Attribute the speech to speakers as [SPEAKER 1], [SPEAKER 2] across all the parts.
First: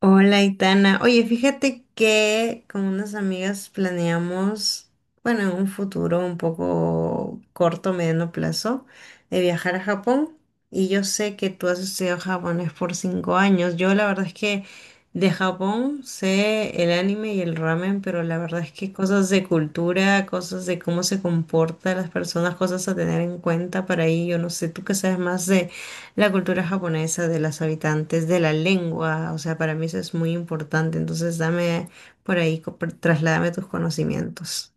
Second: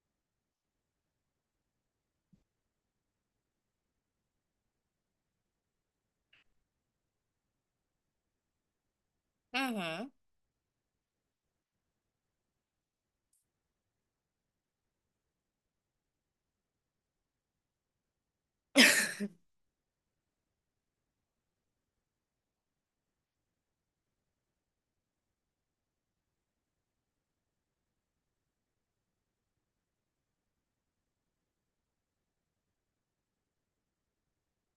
[SPEAKER 1] Hola, Itana. Oye, fíjate que con unas amigas planeamos, bueno, en un futuro un poco corto, mediano plazo, de viajar a
[SPEAKER 2] Ujú.
[SPEAKER 1] Japón. Y yo sé que tú has estudiado japonés por 5 años. Yo la verdad es que de Japón sé el anime y el ramen, pero la verdad es que cosas de cultura, cosas de cómo se comportan las personas, cosas a tener en cuenta para ahí. Yo no sé, tú que sabes más la cultura japonesa de las habitantes de la lengua. O sea, para mí eso es muy importante. Entonces, dame por ahí, trasládame tus conocimientos.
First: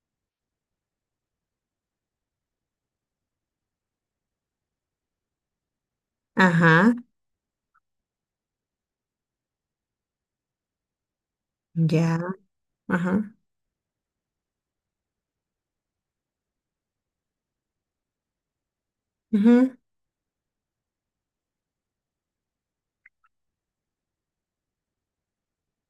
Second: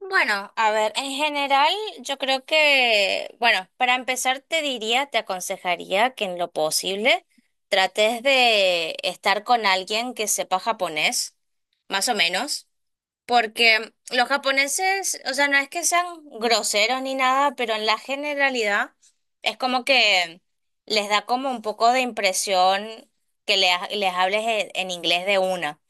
[SPEAKER 2] Bueno, a ver, en general yo creo que, bueno, para empezar te diría, te aconsejaría que en lo
[SPEAKER 1] Ajá,
[SPEAKER 2] posible trates de estar con alguien que sepa japonés, más o
[SPEAKER 1] ya,
[SPEAKER 2] menos,
[SPEAKER 1] ajá.
[SPEAKER 2] porque los japoneses, o sea, no es que sean groseros ni nada, pero en la generalidad es
[SPEAKER 1] Ujú.
[SPEAKER 2] como que les da como un poco de impresión que les hables en inglés de una.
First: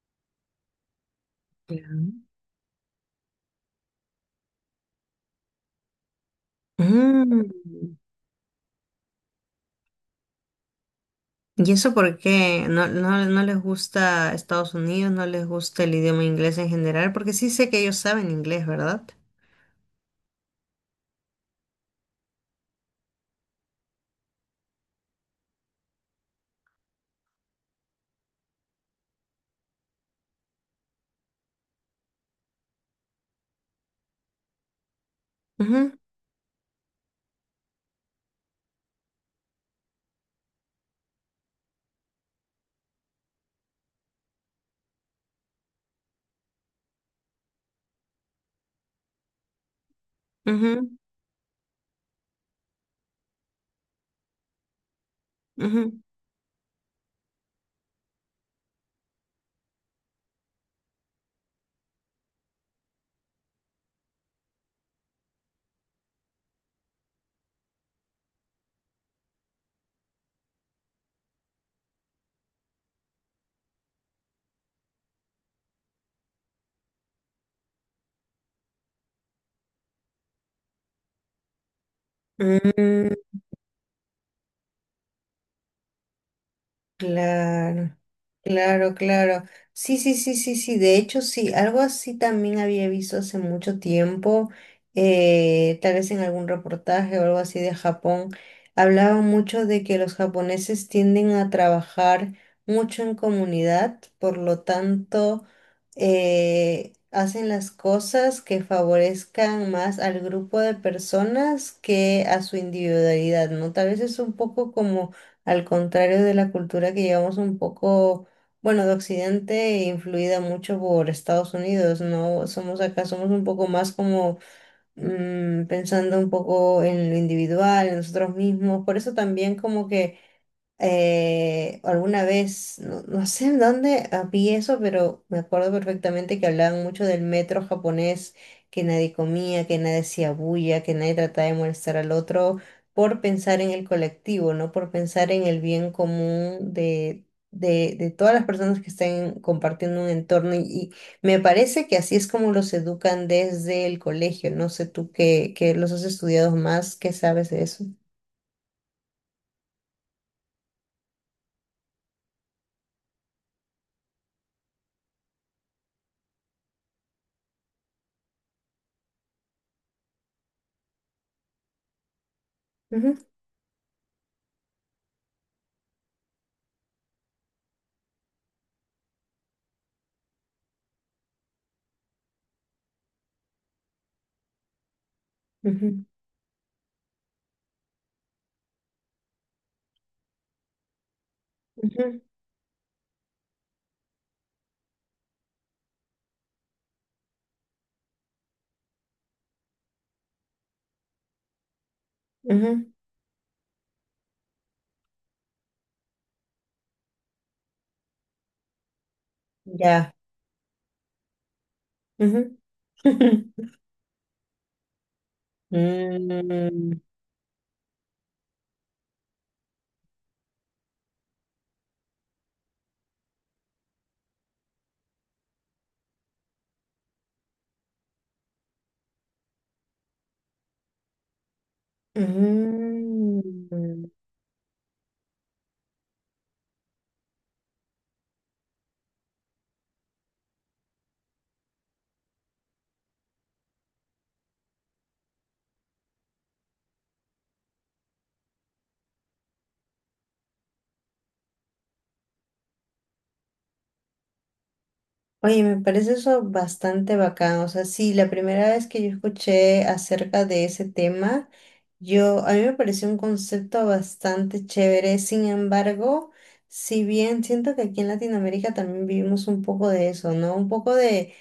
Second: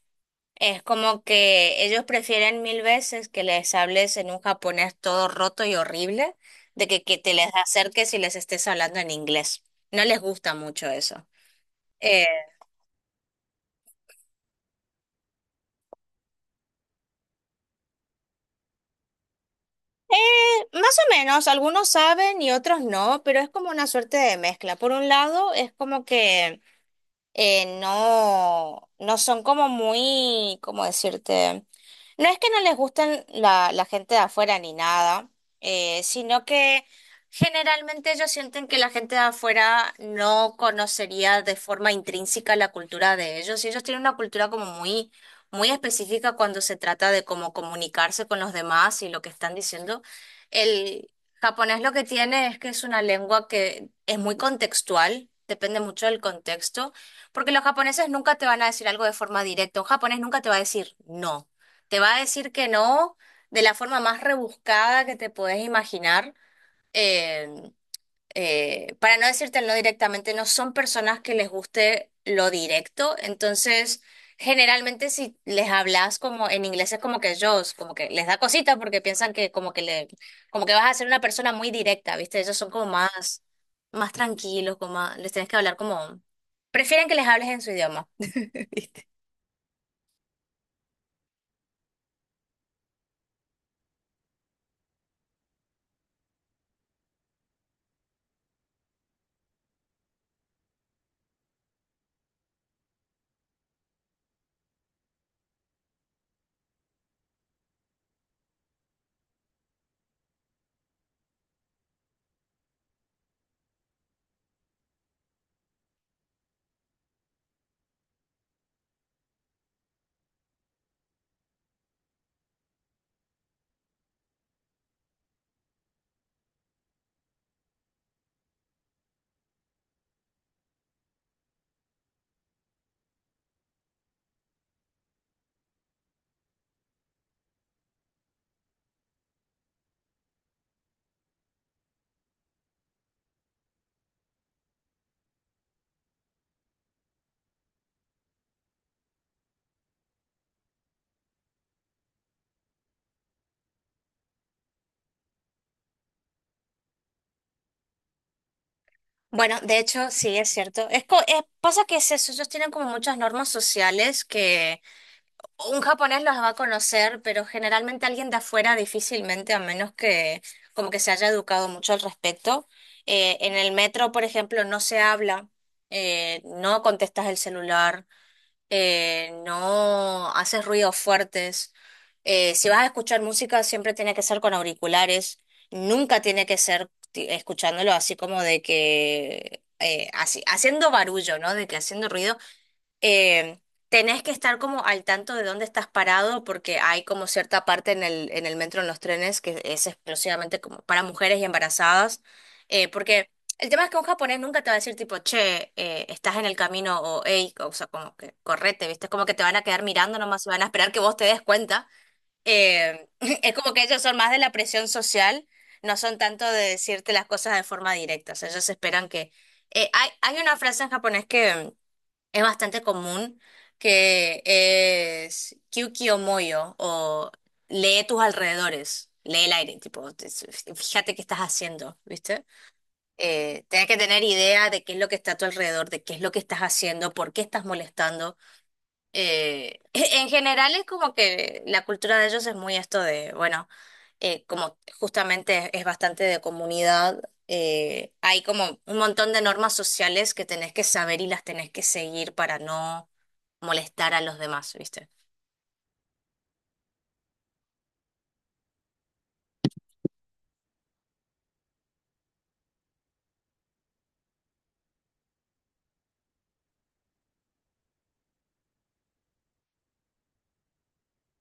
[SPEAKER 2] Es como que ellos
[SPEAKER 1] Ya.
[SPEAKER 2] prefieren mil veces que les hables en un japonés todo roto y horrible, de que te les
[SPEAKER 1] Mm.
[SPEAKER 2] acerques y les estés hablando en inglés. No les gusta mucho eso.
[SPEAKER 1] ¿Y eso por
[SPEAKER 2] Eh,
[SPEAKER 1] qué? ¿No, no, no les gusta Estados Unidos? ¿No les gusta el idioma inglés en general? Porque sí sé que ellos saben inglés, ¿verdad?
[SPEAKER 2] Más o menos, algunos saben y otros no, pero es como una suerte de mezcla. Por un lado, es como que no, no son como muy, ¿cómo decirte? No es que no les gusten la gente de afuera ni nada,
[SPEAKER 1] Ujú,
[SPEAKER 2] sino que generalmente ellos sienten que la gente de afuera no conocería de forma intrínseca la cultura de ellos. Y ellos tienen una cultura como muy, muy específica cuando se trata de cómo comunicarse con los demás y lo que están diciendo.
[SPEAKER 1] ujú,
[SPEAKER 2] El japonés lo que tiene es que es una lengua que es muy contextual, depende
[SPEAKER 1] ujú.
[SPEAKER 2] mucho del contexto. Porque los japoneses nunca te van a decir algo de forma directa. Un japonés nunca te va a decir no. Te va a decir que no de la forma más rebuscada que te puedes imaginar. eh, para no decirte no directamente, no son personas que les guste lo directo, entonces generalmente si les hablas como en inglés es como que ellos como que les da cosita porque piensan que como que vas a ser una persona muy directa, ¿viste? Ellos son como
[SPEAKER 1] Mm.
[SPEAKER 2] más, más tranquilos, les tienes que hablar como, prefieren que les hables en su
[SPEAKER 1] Claro,
[SPEAKER 2] idioma.
[SPEAKER 1] claro, claro. Sí, sí, sí, sí, sí. De hecho, sí, algo así también había visto hace mucho tiempo, tal vez en algún reportaje o algo así de Japón. Hablaba mucho de que los japoneses tienden a trabajar mucho en comunidad, por lo tanto, hacen las cosas que favorezcan más al grupo de personas que a su individualidad, ¿no? Tal vez es un poco como al contrario de la cultura que llevamos un poco, bueno, de Occidente, influida mucho por Estados Unidos, ¿no? Somos acá, somos un poco más como pensando un poco en lo individual, en nosotros mismos, por eso también como que alguna vez, no, no sé en dónde vi eso, pero me acuerdo perfectamente que hablaban mucho del metro japonés, que nadie comía, que nadie hacía bulla, que nadie trataba de molestar al otro por pensar en el colectivo, no por pensar en el bien común de, de todas las personas que estén compartiendo un entorno. Y me parece que así es como los educan desde el colegio. No sé tú que los has estudiado más, ¿qué sabes de eso?
[SPEAKER 2] Bueno, de hecho, sí, es cierto. Pasa que es eso, ellos tienen como muchas normas sociales. Un japonés los va a conocer, pero generalmente alguien de afuera difícilmente, a menos que como que se haya educado mucho al respecto.
[SPEAKER 1] Ujú,
[SPEAKER 2] En el metro, por ejemplo, no se habla, no contestas el celular, no haces ruidos fuertes. Si vas a escuchar música, siempre tiene que ser con auriculares.
[SPEAKER 1] ujú,
[SPEAKER 2] Nunca tiene que ser escuchándolo así como de que así, haciendo barullo, ¿no? De que haciendo
[SPEAKER 1] ujú,
[SPEAKER 2] ruido eh, tenés que estar como al tanto de dónde estás parado porque hay como cierta parte en en el metro, en los trenes, que es exclusivamente como para mujeres y embarazadas,
[SPEAKER 1] ujú.
[SPEAKER 2] porque el tema es que un japonés nunca te va a decir tipo, che, estás en el camino o hey, o sea, como que correte, ¿viste? Es como que te van a quedar
[SPEAKER 1] Ya.
[SPEAKER 2] mirando nomás y van a esperar que vos te des cuenta.
[SPEAKER 1] Ujú.
[SPEAKER 2] Eh, es como que ellos son más de la presión social, no son tanto de
[SPEAKER 1] Mm,
[SPEAKER 2] decirte las cosas de forma directa, o sea, ellos esperan que... hay una frase en japonés que es bastante común que es moyo o lee tus alrededores, lee el aire, tipo, fíjate qué estás haciendo, ¿viste? Tienes que
[SPEAKER 1] mm.
[SPEAKER 2] tener idea de qué es lo que está a tu alrededor, de qué es lo que estás haciendo, por qué estás molestando. En general es como que la cultura de ellos es muy esto de, bueno, como justamente es, bastante de comunidad, hay como un montón de normas sociales que tenés que saber y las tenés que seguir para no molestar a los demás, ¿viste?
[SPEAKER 1] Oye, me parece eso bastante bacán. O sea, sí, la primera vez que yo escuché acerca de ese tema, yo, a mí me pareció un concepto bastante chévere. Sin embargo, si bien siento que aquí en Latinoamérica también vivimos un poco de eso, ¿no? Un poco de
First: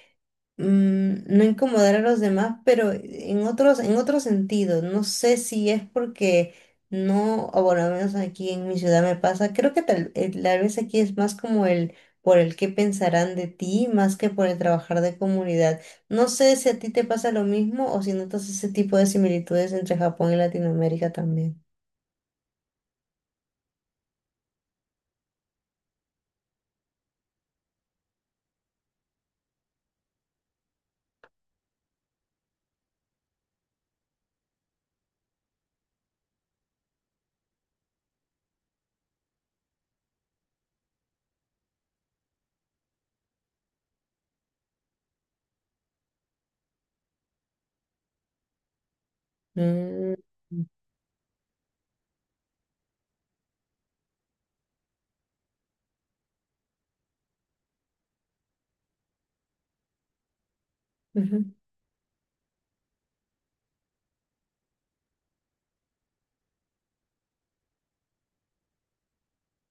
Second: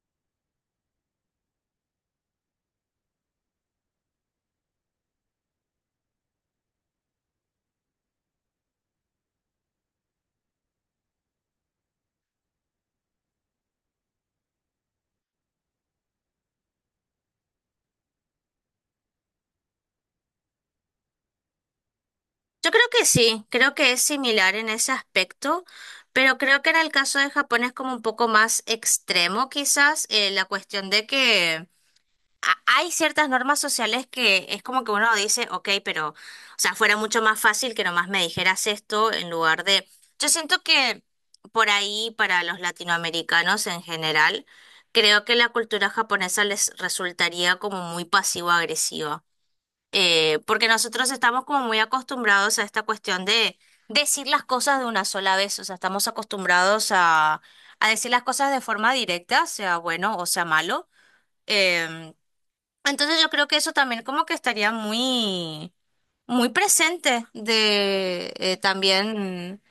[SPEAKER 1] no incomodar a los demás, pero en otros, en otro sentido. No sé si es porque no, o por lo menos aquí en mi ciudad me pasa. Creo que tal vez aquí es más como el por el qué pensarán de ti, más que por el trabajar de comunidad. No sé si a ti te pasa lo mismo o si notas ese tipo de similitudes entre Japón y Latinoamérica también.
[SPEAKER 2] Yo creo que sí, creo que es similar en ese aspecto, pero creo que en el caso de Japón es como un poco más extremo quizás, la cuestión de que... Hay ciertas normas sociales que es como que uno dice, ok, pero, o sea, fuera mucho más fácil que nomás me dijeras esto en lugar de... Yo siento que por ahí, para los latinoamericanos en general, creo que la cultura japonesa les resultaría como muy pasivo-agresiva.
[SPEAKER 1] Mm,
[SPEAKER 2] Porque nosotros estamos como muy acostumbrados a esta cuestión de decir las cosas de una sola vez, o sea, estamos acostumbrados a decir las cosas de forma directa, sea bueno o sea malo.
[SPEAKER 1] ujú.
[SPEAKER 2] Em, entonces yo creo que eso también como que estaría muy, muy presente de también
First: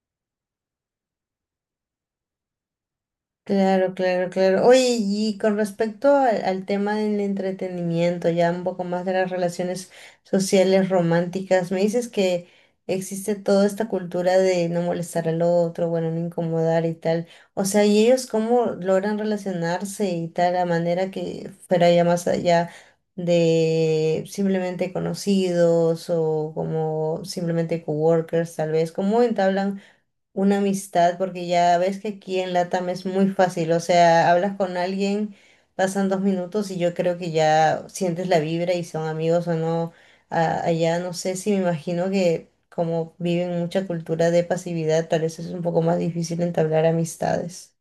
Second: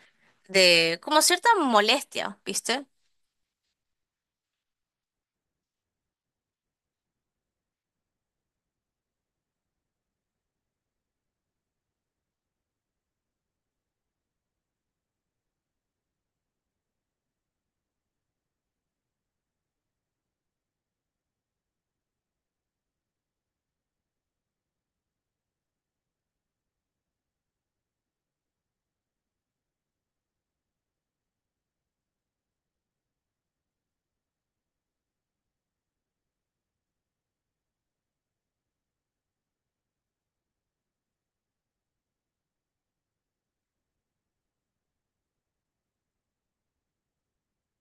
[SPEAKER 2] de como cierta molestia, ¿viste?
[SPEAKER 1] Claro, claro, claro. Oye, y con respecto al tema del entretenimiento, ya un poco más de las relaciones sociales románticas, me dices que existe toda esta cultura de no molestar al otro, bueno, no incomodar y tal. O sea, ¿y ellos cómo logran relacionarse y tal, a manera que fuera ya más allá de simplemente conocidos o como simplemente coworkers, tal vez? ¿Cómo entablan una amistad, porque ya ves que aquí en LATAM es muy fácil, o sea, hablas con alguien, pasan 2 minutos y yo creo que ya sientes la vibra y son amigos o no. Allá no sé si me imagino que como viven mucha cultura de pasividad, tal vez es un poco más difícil entablar amistades.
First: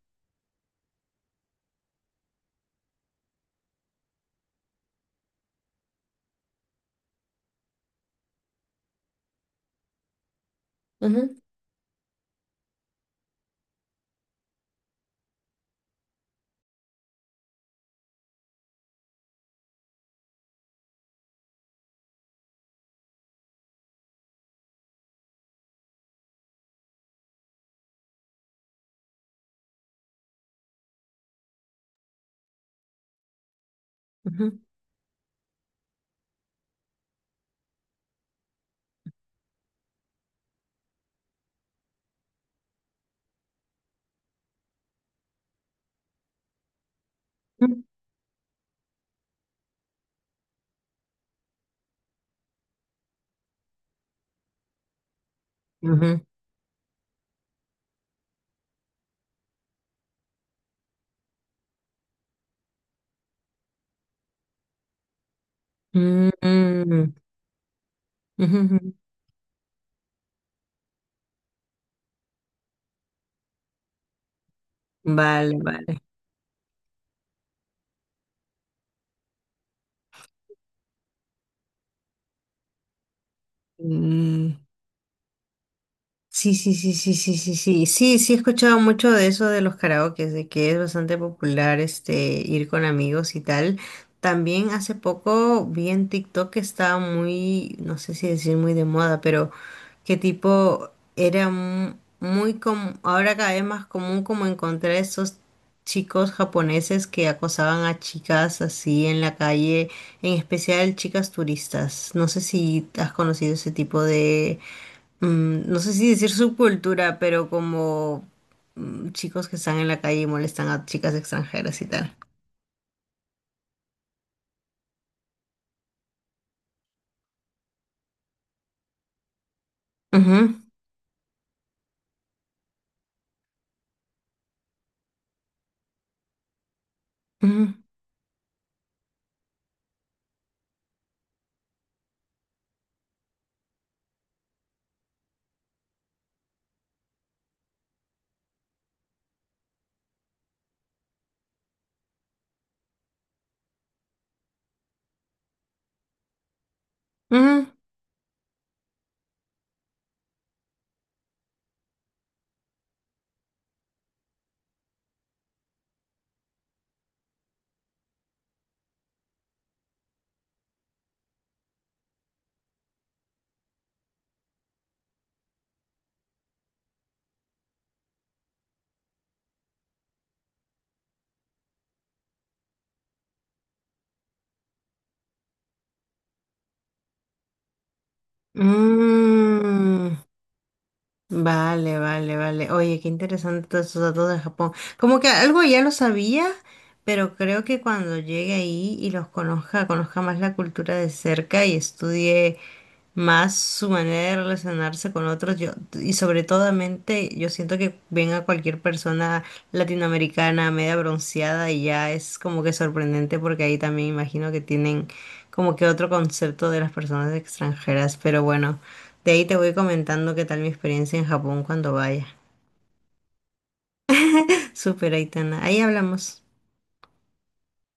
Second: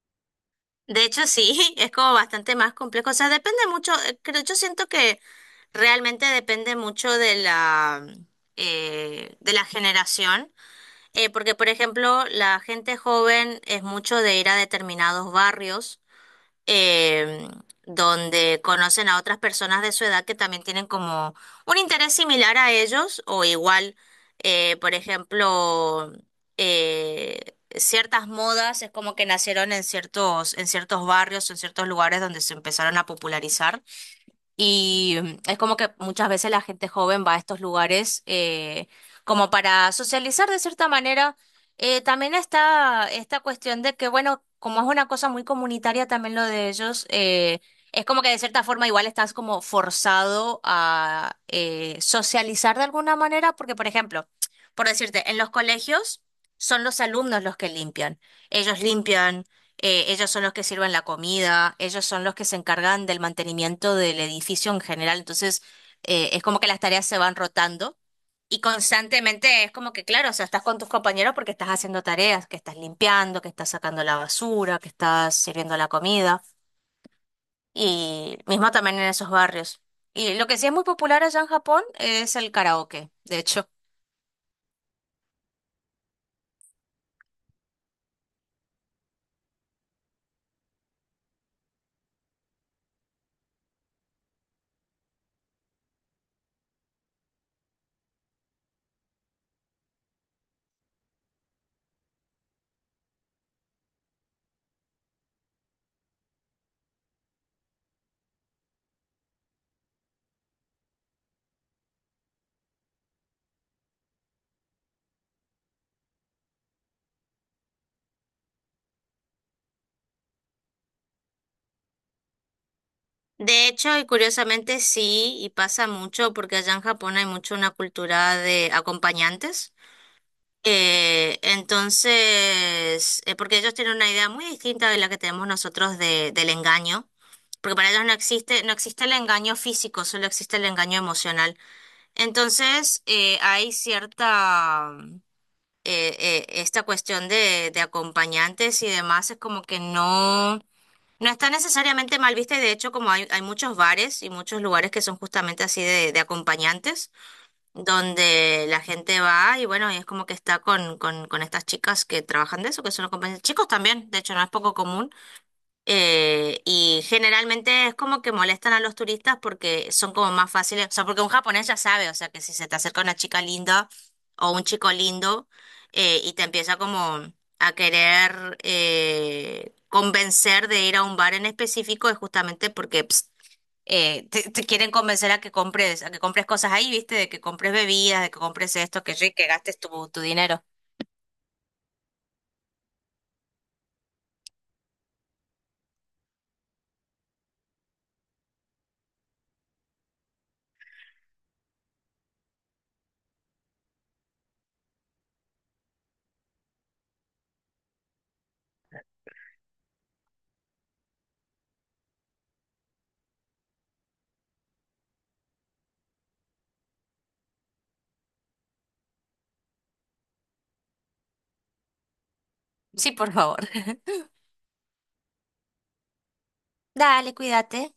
[SPEAKER 2] De hecho sí, es como bastante más complejo. O sea, depende mucho, creo, yo siento que realmente depende mucho de la generación.
[SPEAKER 1] Ujú,
[SPEAKER 2] Porque, por ejemplo, la gente joven es mucho de ir a determinados barrios eh, donde conocen a otras personas de su edad que también tienen como un interés similar a ellos o igual, por ejemplo, eh, ciertas modas es como que nacieron en ciertos barrios, en ciertos lugares donde se empezaron a popularizar.
[SPEAKER 1] ujú,
[SPEAKER 2] Y mm, es como que muchas veces la gente joven va a estos lugares como para socializar de cierta manera. También está esta cuestión de que, bueno, como es una cosa muy comunitaria también lo de ellos, es como que de cierta forma igual estás como forzado a socializar de alguna manera, porque, por ejemplo, por decirte, en los
[SPEAKER 1] ujú,
[SPEAKER 2] colegios son los alumnos los que limpian. Ellos limpian ellos son los que sirven la comida, ellos son los que se encargan del mantenimiento del edificio en general. Entonces,
[SPEAKER 1] ujú,
[SPEAKER 2] es como que las tareas
[SPEAKER 1] mm,
[SPEAKER 2] se van rotando
[SPEAKER 1] ujú,
[SPEAKER 2] y
[SPEAKER 1] ujú.
[SPEAKER 2] constantemente es como que, claro, o sea, estás con tus compañeros porque estás haciendo tareas, que estás limpiando, que estás sacando la basura, que estás
[SPEAKER 1] Vale,
[SPEAKER 2] sirviendo la
[SPEAKER 1] vale.
[SPEAKER 2] comida y mismo también en esos barrios. Y lo que sí es muy popular allá en Japón es el karaoke, de hecho.
[SPEAKER 1] Mm. Sí, sí, sí, sí, sí, sí, sí, sí, sí, he escuchado mucho de eso de los karaokes, de que es bastante popular este ir con amigos y tal. También hace poco vi en TikTok que estaba muy, no sé si decir muy de moda, pero que tipo era muy común, ahora cada vez más común como encontrar estos chicos japoneses que acosaban a chicas así en la calle, en especial chicas turistas. No sé si has conocido ese tipo de no sé si decir subcultura, pero como chicos que están en la calle y molestan a chicas extranjeras y tal.
[SPEAKER 2] De hecho, y curiosamente sí, y pasa mucho porque allá en Japón hay mucho una cultura de acompañantes.
[SPEAKER 1] Ujú,
[SPEAKER 2] Entonces, porque ellos tienen una idea muy distinta de la que tenemos nosotros del engaño,
[SPEAKER 1] ujú,
[SPEAKER 2] porque para ellos no existe, no existe el engaño físico, solo existe el engaño emocional. Entonces, hay cierta, esta cuestión de acompañantes y demás, es como que no, no está necesariamente mal vista y de hecho como hay muchos bares y muchos lugares que son justamente así de acompañantes
[SPEAKER 1] ujú.
[SPEAKER 2] donde la gente va y bueno, y es como que está con estas chicas que trabajan de eso, que son los compañeros, chicos también, de hecho no es poco común, y generalmente es como que molestan a los turistas porque son como más fáciles, o sea, porque un japonés ya sabe, o sea, que si se te acerca una chica linda o un chico lindo y te empieza como a querer convencer de ir a un bar en específico, es justamente porque... te quieren convencer a que compres cosas ahí, ¿viste? De que compres bebidas, de que compres esto, que, sí, que gastes
[SPEAKER 1] Mm.
[SPEAKER 2] tu dinero.
[SPEAKER 1] Vale, vale, vale. Oye, qué interesante todos esos datos de Japón. Como que algo ya lo sabía, pero creo que cuando llegue ahí y los conozca, conozca más la cultura de cerca y estudie. Más su manera de relacionarse con otros, yo, y sobre todo, mente, yo siento que ven a cualquier persona latinoamericana media bronceada y ya es como que sorprendente porque ahí también imagino que tienen como que otro concepto de las personas extranjeras, pero bueno, de ahí te voy comentando qué tal mi experiencia en Japón cuando vaya.
[SPEAKER 2] Sí, por favor.
[SPEAKER 1] Súper, Aitana, ahí hablamos.
[SPEAKER 2] Dale, cuídate.